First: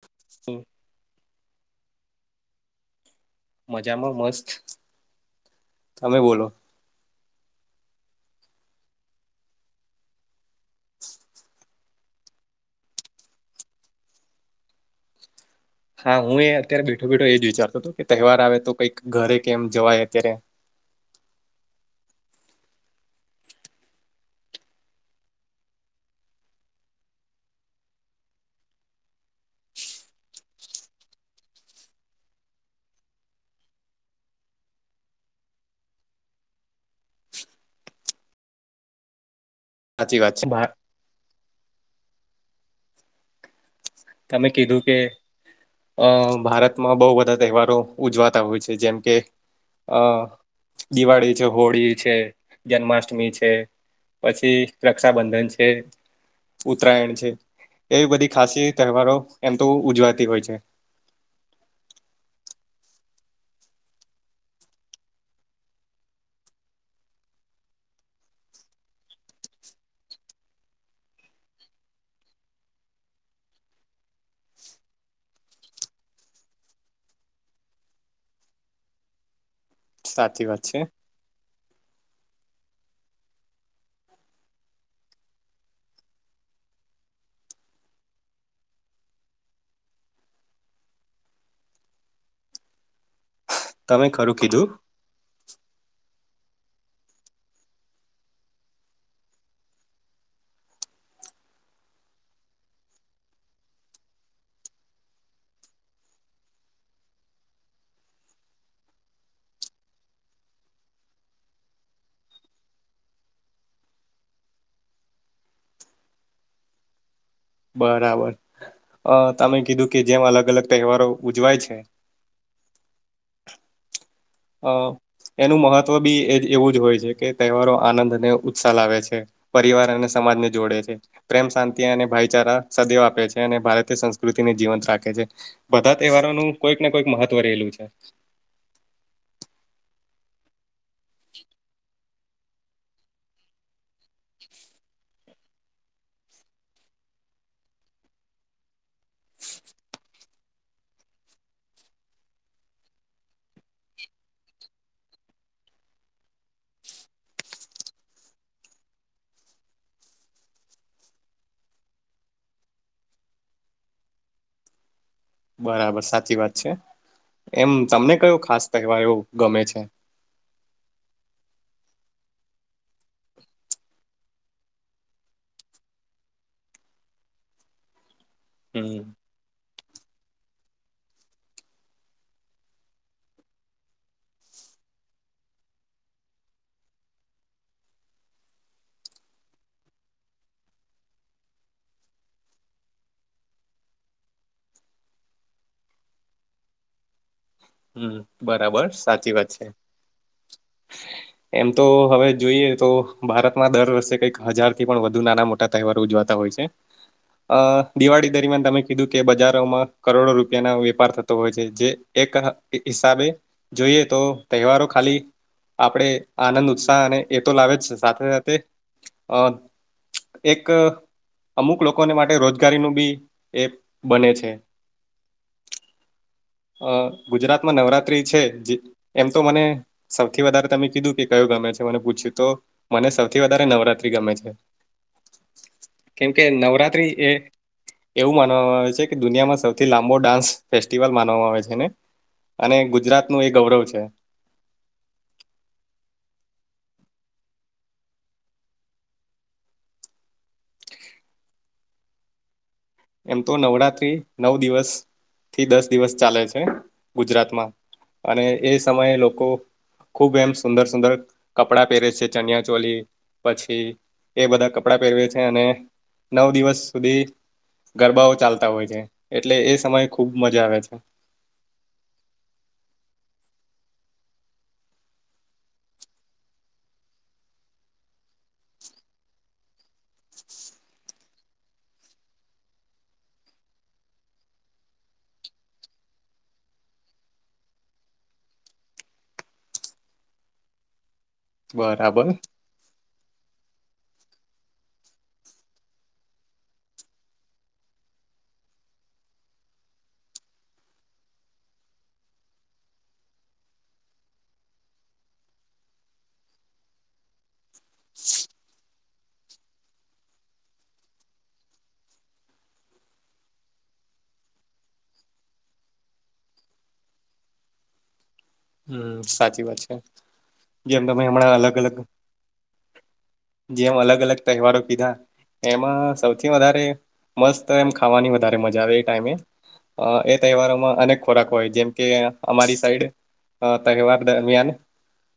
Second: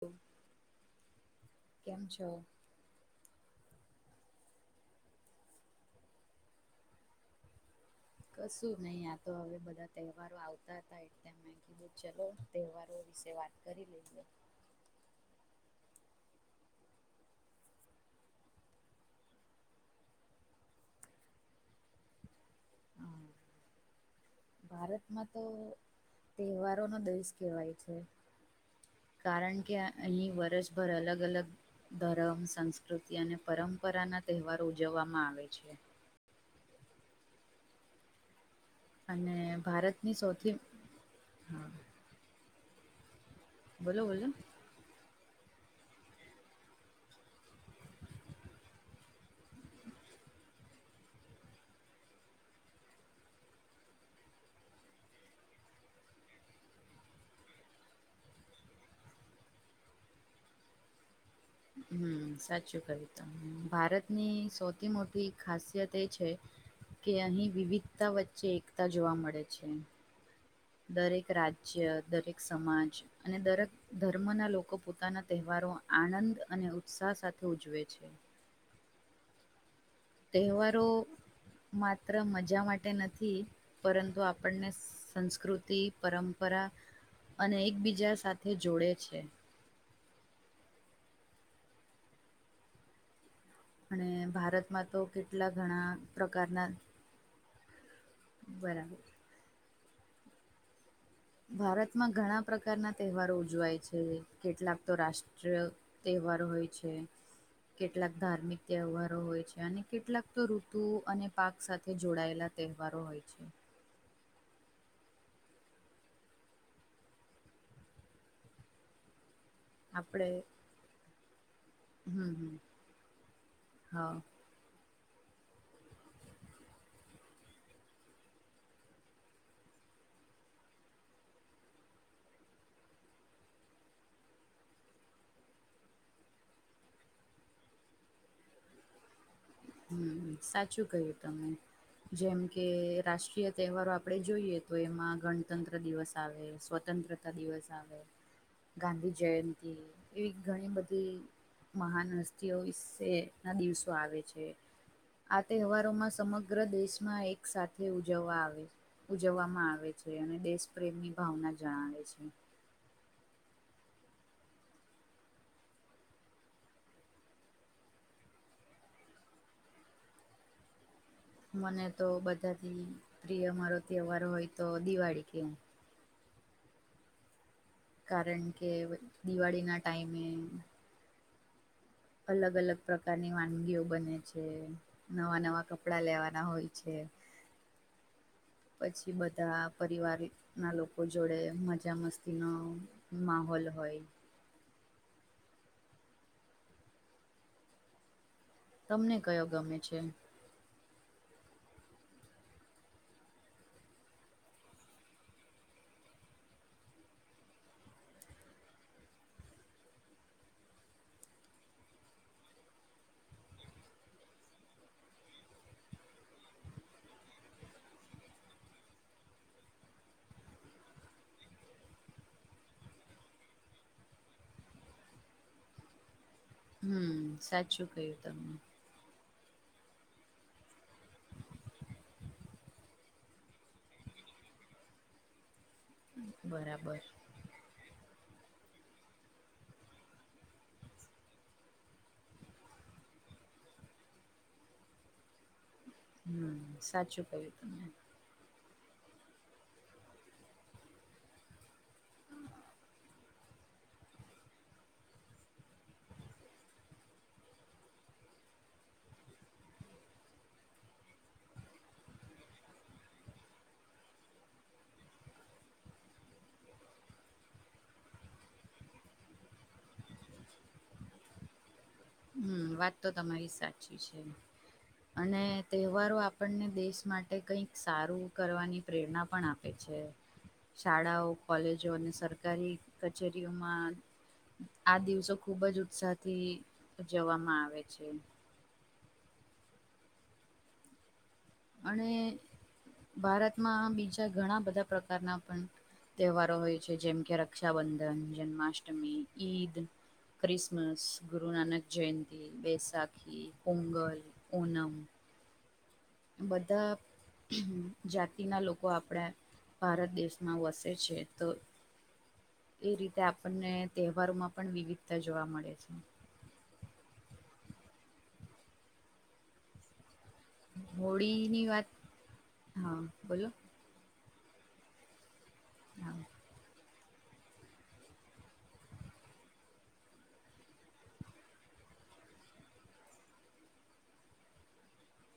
તો કેમ છો? મજામાં મસ્ત તમે બોલો? કશું નહી આતો હવે બધા તહેવારો આવતા હતા એટલે મેં એ ચલો તહેવારો વિશે વાત કરી લઈએ. હા હું એ અત્યારે બેઠો બેઠો એજ વિચારતો હતો, કે તહેવાર આવે તો કંઈક ઘરે કેમ જવાય અત્યારે. હા. ભારતમાંતો તહેવારોનો દિવસ કેવાય છે. કારણ કે, અહીં વર્ષભર અલગ અલગ ધરમ સંસ્કૃતિ અને પરંપરાના તહેવારો ઉજવવામાં આવે છે. અને ભારતની સાચી વાત સૌથી છે હા બોલો બોલો તમે કીધું કે અહ ભારતમાં બહુ બધા તહેવારો ઉજવાતા હોય છે, જેમ કે અહ દિવાળી છે, હોળી છે, જન્માષ્ટમી છે. પછી રક્ષાબંધન છે, ઉતરાયણ છે, એવી બધી ખાસી તહેવારો એમ તો ઉજવાતી હોય છે. હમ્મ સાચું કયું ત હમ્મ ભારતની સૌથી મોટી ખાસિયતએ છે કે અહીં વિવિધતા વચ્ચે એકતા જોવા મળે છે. દરેક રાજ્ય દરેક સમાજ અને દરેક ધર્મના લોકો પોતાના તહેવારો આનંદ અને ઉત્સાહ સાથે ઉજવે છે. સાચી વાત છે તહેવારો માત્ર મજા માટે નથી પરંતુ આપણને સંસ્કૃતિ પરંપરા અને એકબીજા સાથે જોડે છે. તમે અને ખરું કીધું ભારતમાં તો કેટલા ઘણા પ્રકારના બરાબર. ભારતમાં ઘણા પ્રકારના તહેવારો ઉજવાય છે, કેટલાક તો રાષ્ટ્રીય તહેવારો હોય છે. કેટલાક ધાર્મિક તહેવારો હોય છે, અને કેટલાક તો ઋતુ અને પાક સાથે જોડાયેલા તહેવારો હોય છે. બરાબરઅહ તમે કીધું કે જેમ અલગ અલગ તહેવારો ઉજવાય છે હમ્મ હમ્મ હા. અહ એનું મહત્વ બી એ એવું જ હોય છે, કે તહેવારો આનંદ અને ઉત્સાહ લાવે છે, પરિવાર અને સમાજ ને જોડે છે. પ્રેમ શાંતિ અને ભાઈચારા સદૈવ આપે છે, અને ભારતીય સંસ્કૃતિને જીવંત રાખે છે. બધા તહેવારોનું કોઈક ને કોઈક મહત્વ રહેલું છે. હમ્મ હમ્મ સાચું કહ્યું તમે. જેમ કે રાષ્ટ્રીય તહેવારો આપડે જોઈએ તો એમાં ગણતંત્ર દિવસ આવે સ્વતંત્ર આ દિવસ આવે ગાંધી જયંતી એવી ઘણી બધી મહાન હસ્તીઓ વિશેના દિવસો આવે છે. આ તહેવારોમાં સમગ્ર દેશમાં એક સાથે ઉજવવા આવે છે. ઉજવવામાં આવે છે અને દેશ પ્રેમની ભાવના જણાવે છે. બરાબર સાચી વાત છે. એમ તમને કયો ખાસ તહેવાયો ગમે છે? મને તો બધાથી પ્રિય મારો તહેવાર હોય તો દિવાળી કેવ કારણ કે હમ. દિવાળીના ટાઈમે અલગ અલગ પ્રકારની વાનગીઓ બને છે. નવા નવા કપડા લેવાના હોય છે. પછી બધા પરિવારીત ના લોકો જોડે મજા મસ્તીનો માહોલ હોય. હમ્મ, બરાબર. તમને સાચી કયો વાત ગમે છે. એમ તો હવે જોઈએ તો ભારતમાં દર વર્ષે કઈક હજાર થી પણ વધુ નાના મોટા તહેવાર ઉજવાતા હોય છે. અ દિવાળી દરમિયાન તમે કીધું કે, બજારોમાં કરોડો રૂપિયાનો વેપાર થતો હોય છે જે. એક હિસાબે જોઈએ તો, તહેવારો ખાલી. આપણેે આનંદ ઉત્સાહ અને એ તો લાવે જ સાથે સાથે અ. એક અમુક લોકોને માટે રોજગારીનું બી એ બને છે. અ હમ ગુજરાતમાં સાચું કહ્યું નવરાત્રી છે તમે જે. એમ તો મને સૌથી વધારે તમે કીધું કે કયું ગમે છે મને પૂછ્યું તો? મને સૌથી વધારે નવરાત્રી ગમે છે. કેમ કે બરાબર નવરાત્રી એ. એવું માનવામાં આવે છે કે દુનિયામાં સૌથી લાંબો ડાન્સ ફેસ્ટિવલ માન વામાં આવે છે ને અને ગુજરાતનું એ ગૌરવ છે. હમ્મ સાચું કહ્યું તમે. એમ તો નવરાત્રી નવ દિવસ થી દસ દિવસ ચાલે છે. ગુજરાતમાં અને એ સમયે લોકો. ખૂબ એમ સુંદર સુંદર કપડા પહેરે છે. ચનિયા ચોલી પછી. એ બધાં કપડાં પેરે છે અને નવ દિવસ સુધી. ગરબાઓ ચાલતા હોય છે. એટલે એ સમયે ખુબ મજા આવે છે. હમ્મ વાત તો તમારી સાચી છે. અને તહેવારો આપણને દેશ માટે કઈક સારું કરવાની. પ્રેરણા પણ આપે છે. શાળાઓ, કોલેજો, અને સરકારી કચેરીઓમાં. આ દિવસો ખુબ જ ઉત્સાહથી ઉજવામાં આવે છે. અને બરાબર ભારતમાં બીજા ઘણા બધા પ્રકારના પણ. તહેવારો હોય છે. જેમ કે રક્ષાબંધન, જન્માષ્ટમી, ઈદ. ક્રિસમસ, ગુરુનાનક જયંતી, બેૈસાખી, પોંગલ. પૂનમ બધા જાતિના લોકો આપણા ભારત દેશમાં વસે છે તો એ રીતે આપણને તહેવારોમાં પણ વિવિધતા જોવા મળે છે. હમ્મ સાચી વાત છે જેમ તમે હમણાં હોળીની અલગ વાત અલગ હા બોલો જેમ અલગ અલગ તહેવારો કીધા એમાં હા સૌથી વધારે મસ્ત એમ ખાવાની વધારે મજા આવે એ ટાઈમે એ તહેવારો અનેક ખોરાક હોય જેમકે અમારી સાઈડ તહેવાર દરમિયાન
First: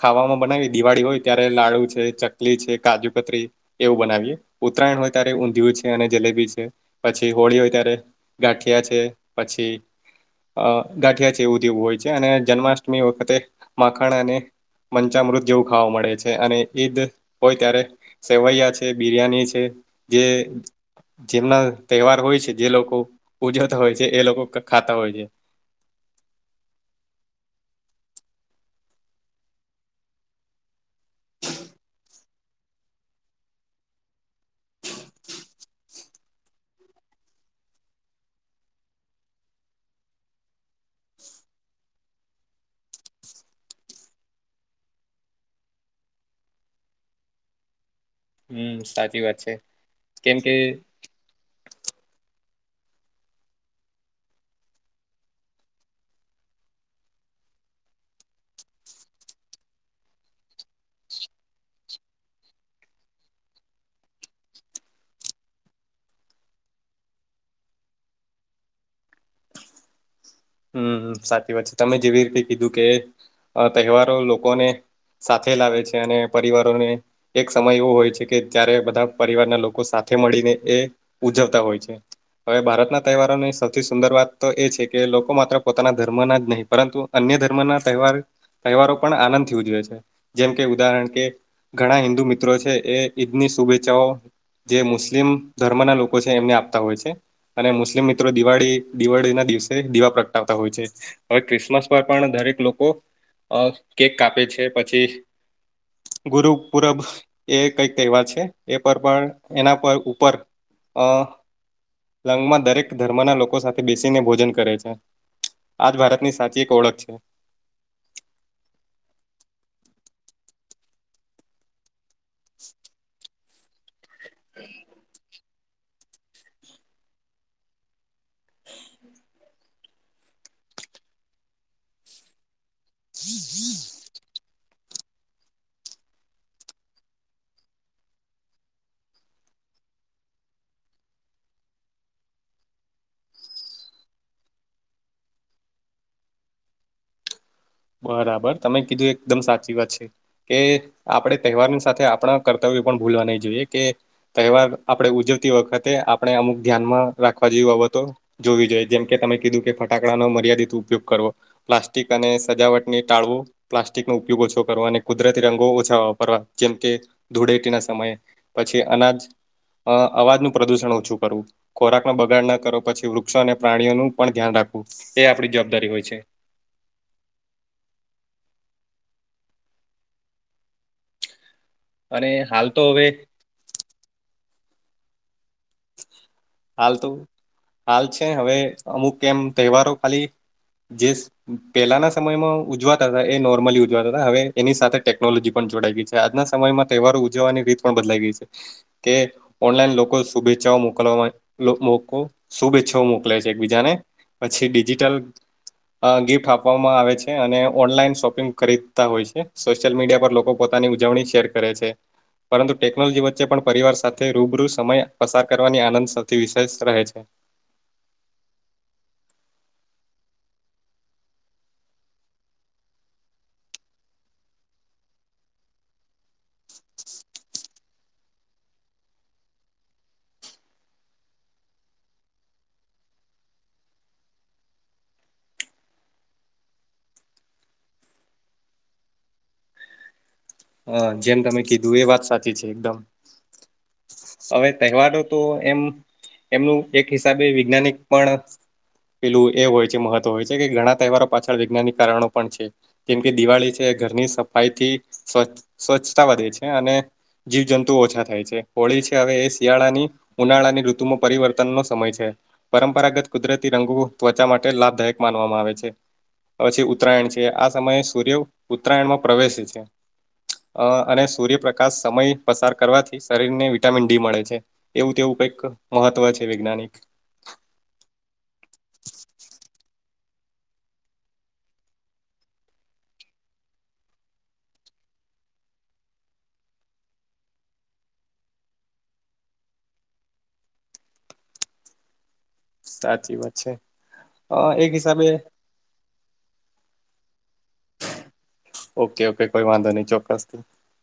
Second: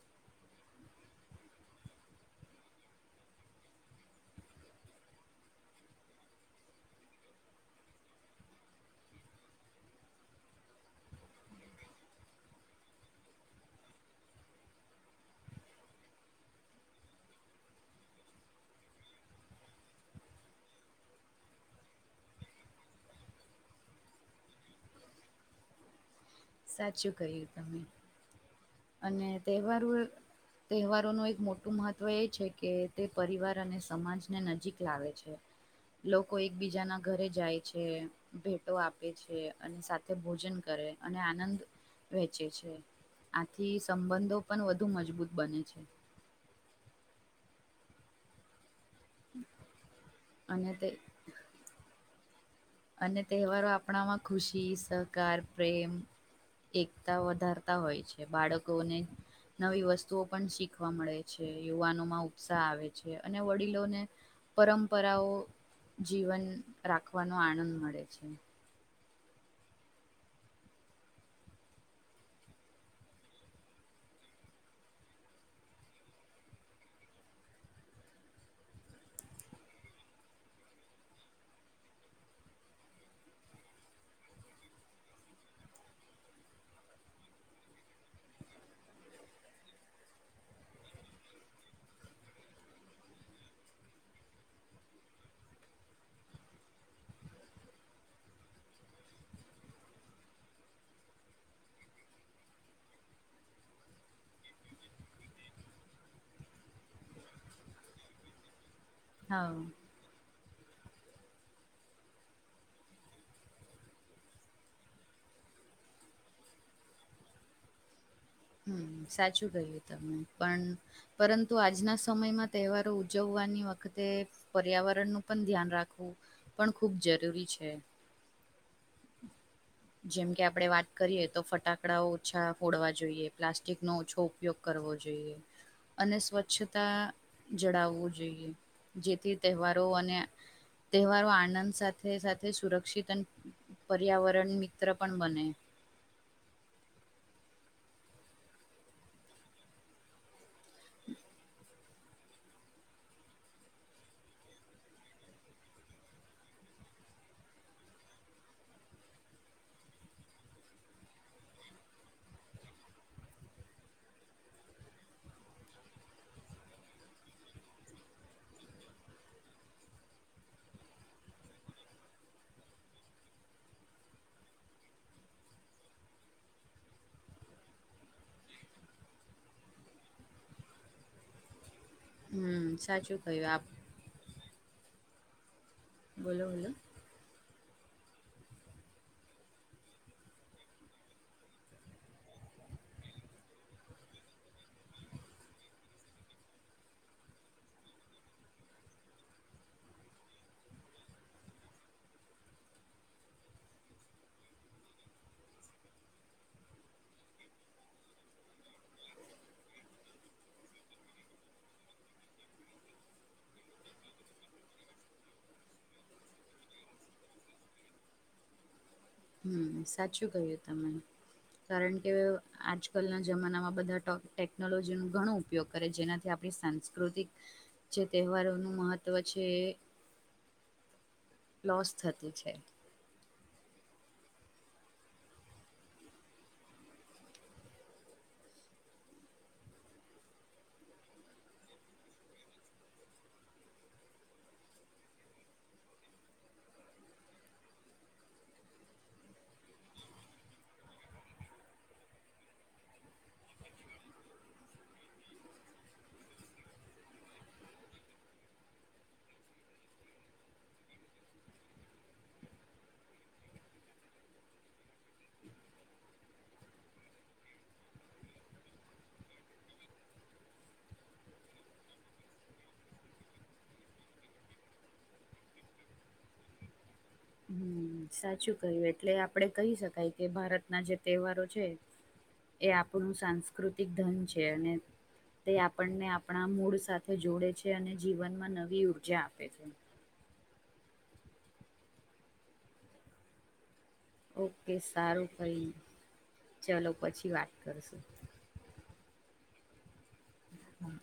ખાવામાં બનાવી દિવાળી હોય ત્યારે લાડુ છે, ચકલી છે, કાજુકતરી એવું બનાવીએ ઉત્તરાયણ હોય ત્યારે ઊંધિયું છે અને જલેબી છે. પછી હોળી હોય ત્યારે ગાંઠિયા છે પછી અ ગાંઠિયા છે એવું જેવું હોય છે અને જન્માષ્ટમી વખતે માખાણા અને પંચામૃત જેવું ખાવા મળે છે અને ઈદ હોય ત્યારે સેવૈયા છે બિરિયાની છે જે જેમના તહેવાર હોય છે જે લોકો ઉજવતા હોય છે એ લોકો ખાતા હોય છે સાચું ક્યું તમે અને તહેવાર તહેવારો નો એક મોટું મહત્વ એ છે કે તે પરિવાર અને સમાજને નજીક લાવે છે લોકો એકબીજા ના ઘરે જાય છે ભેટો આપે છે અને સાથે ભોજન કરે અને આનંદ વહેચે છે આથી સંબંધો પણ વધુ મજબૂત બને છે હમ સાચી વાત છે કેમ કે અને તે અને તહેવારો આપણામાં ખુશી સહકાર પ્રેમ એકતા વધારતા હોય છે બાળકોને નવી વસ્તુઓ પણ શીખવા મળે છે યુવાનો માં ઉત્સાહ આવે છે અને વડીલોને પરંપરાઓ જીવન રાખવાનો આનંદ મળે છે હમ સાચી વાત છે તમે જેવી રીતે કીધું કેઅ તહેવારો લોકોને સાથે લાવે છે અને પરિવારોને એક સમય એવો હોય છે કે જારે બધા પરિવારના લોકો સાથે મળીને એ ઉજવતા હોય છે હવે ભારતના તહેવારોની સૌથી સુંદર વાત તો એ છે કે માત્ર પોતાના ધર્મના જ નહીં પરંતુ અન્ય ધર્મના તહેવાર તહેવારો પણ આનંદથી ઉજવે છે જેમ કે ઉદાહરણ કે ઘણા હિન્દુ મિત્રો છે એ ઈદની શુભેચ્છાઓ જે મુસ્લિમ ધર્મ ના લોકો છે તેમને આપતા હોય છે અને મુસ્લિમ મિત્રો દિવાળી દિવાળી ના દિવસે દિવા પ્ર હોય છે હવે ક્રિસમસ પર પણ દરેક લોકો અ કેક કાપે છે પછી ગુરુ પૂરબ એ કઈક તહેવાર છે એ પર પણ હા એના પર ઉપર અ લંગમાં દરેક ધર્મના લોકો સાથે બેસીને ભોજન કરે છે આજ ભારતની સાચી એક ઓળખ છે હમ સાચું કહ્યું તમને પણ પરંતુ આજના સમયમાં તહેવારો ઉજવવાની વતે તે પર્યાવરણનું પણ ધ્યાન રાખવું પણ ખૂબ જરૂરી છે જેમ કે આપણે વાત કરીએ તો ફટાક ડાઓ ઓછા ફોડવા જોઈએ પ્લાસ્ટિક નો ઓછો ઉપયોગ કરવો જોઈએ અને સ્વચ્છતા જળાવવું જોઈએ જેથી તહેવારો અને તહેવારો આનંદ સાથે સાથે સુરક્ષિત અને પર્યાવરણ મિત્ર પણ બને બરાબર તમે કીધું એકદમ સાચી વાત છે કે આપણે તહેવારની સાથે આપણા કર્તવ્ય પણ ભૂલવા નહી જોઈએ કે તહેવાર આપણે ઉજવતી વખતે આપણે અમુક ધ્યાન માં રાખવા જેવી બાબતો જોવી જોઈએ જેમકે તમે કીધું કે ફટાકડાનો મર્યાદિત ઉપયોગ કરવો પ્લાસ્ટિક અને સજાવટને ટાળવો પ્લાસ્ટિકનો ઉપયોગ ઓછો કરવા અને કુદરતી રંગો ઓછા વાપરવા જેમ કે ધૂળેટી ના સમયે પછી અનાજ અ અવાજનું પ્રદુષણ ઓછું કરવું ખોરાક નો બગાડ ના કરો પછી વૃક્ષો અને પ્રાણીઓનું પણ ધ્યાન રાખવું એ આપણી જવાબદારી હોય છે [inaudible] અને હાલ હમ તો હવે સાચું કયું આપ બોલો બોલો હાલ તો હાલ છે હવે અમુક એમ તહેવારો ખાલી જે પેલાના સમયમાં ઉજવાતા હતા એ નોર્મલી ઉજવાતા હતા હવે એની સાથે ટેકનોલોજી જોડા ગઈ છે આજના સમયમાં તહેવારો ઉજવવાની રીત પણ બદલાઈ ગઈ છે કે ઓનલાઈન લોકો શુભેચ્છાઓ મોકલવામાં લોકો શુભેચ્છાઓ મોકલે છે એકબીજાને પછી ડિજિટલ ગિફ્ટ આપવામાં આવે છે અને ઓનલાઈન શોપિંગ ખરીદતા હોય છે સોશિયલ મીડિયા પર લોકો પોતાની ઉજવણી શેર કરે છે. પરંતુ ટેકનોલોજી વચ્ચે પણ પરિવાર સાથે રૂબરૂ સમય પસાર કરવાની આનંદ સૌથી વિશેષ રહે છે. હમ સાચું કહ્યું તમે કારણ કે આજકાલના જમાનામાં બધા ટો ટેકનોલોજીનું ઘણું ઉપયોગ કરે જેનાથી આપણી સાંસ્કૃતિક જે તહેવારોનું મહત્વ છે. લોસ થતું છે. હ જેમ તમે કીધું એ વાત સાચી છે એકદમ હવે તહેવારો તો એમ એમનું એક હિસાબે વૈજ્ઞાનિક પણ પેલું એ હોય છે મહત્વ હોય છે કે ઘણા તહેવારો પાછળ વૈજ્ઞાનિક કારણો પણ છે. જેમ કે દિવાળી છે ઘરની સફાઈ થી સ્વચછ સ્વચ્છતા વધે છે અને જીવ જંતુ ઓછા થાય છે હોળી હવે એ શિયાળાની ઉનાળાની ઋતુમાં પરિવર્તનનો સમય છે. પરંપરાગત કુદરતી રંગો ત્વચા માટે લાભદાયક માનવામાં આવે છે. પછી ઉત્તરાયણ છે આ સમયે સૂર્ય ઉત્તરાયણમાં પ્રવેશે છે. અ અને સૂર્યપ્રકાશ સમય પસાર કરવાથી શરીરને વી વિટામિન ડી મળે છે એવું તેવું કઈક મહત્વ છે વૈજ્ઞાનિક હમ સાચું કહ્યું એટલે આપડે કહી શકાય કે ભારતના જે તહેવારો છે. એ આપણું સાંસ્કૃતિક ધન છે અને તે આપણા મૂળ સાથે જોડે છે અને જીવનમાં નવી ઉર્જા આપે છે. સાચી વાત છે. અ ઓકે એક હિસાબે સારું કઈ ચલો પછી વાત કરશું. ઓકે ઓકે કોઈ વાંધો નહી ચોક્કસથી. હમ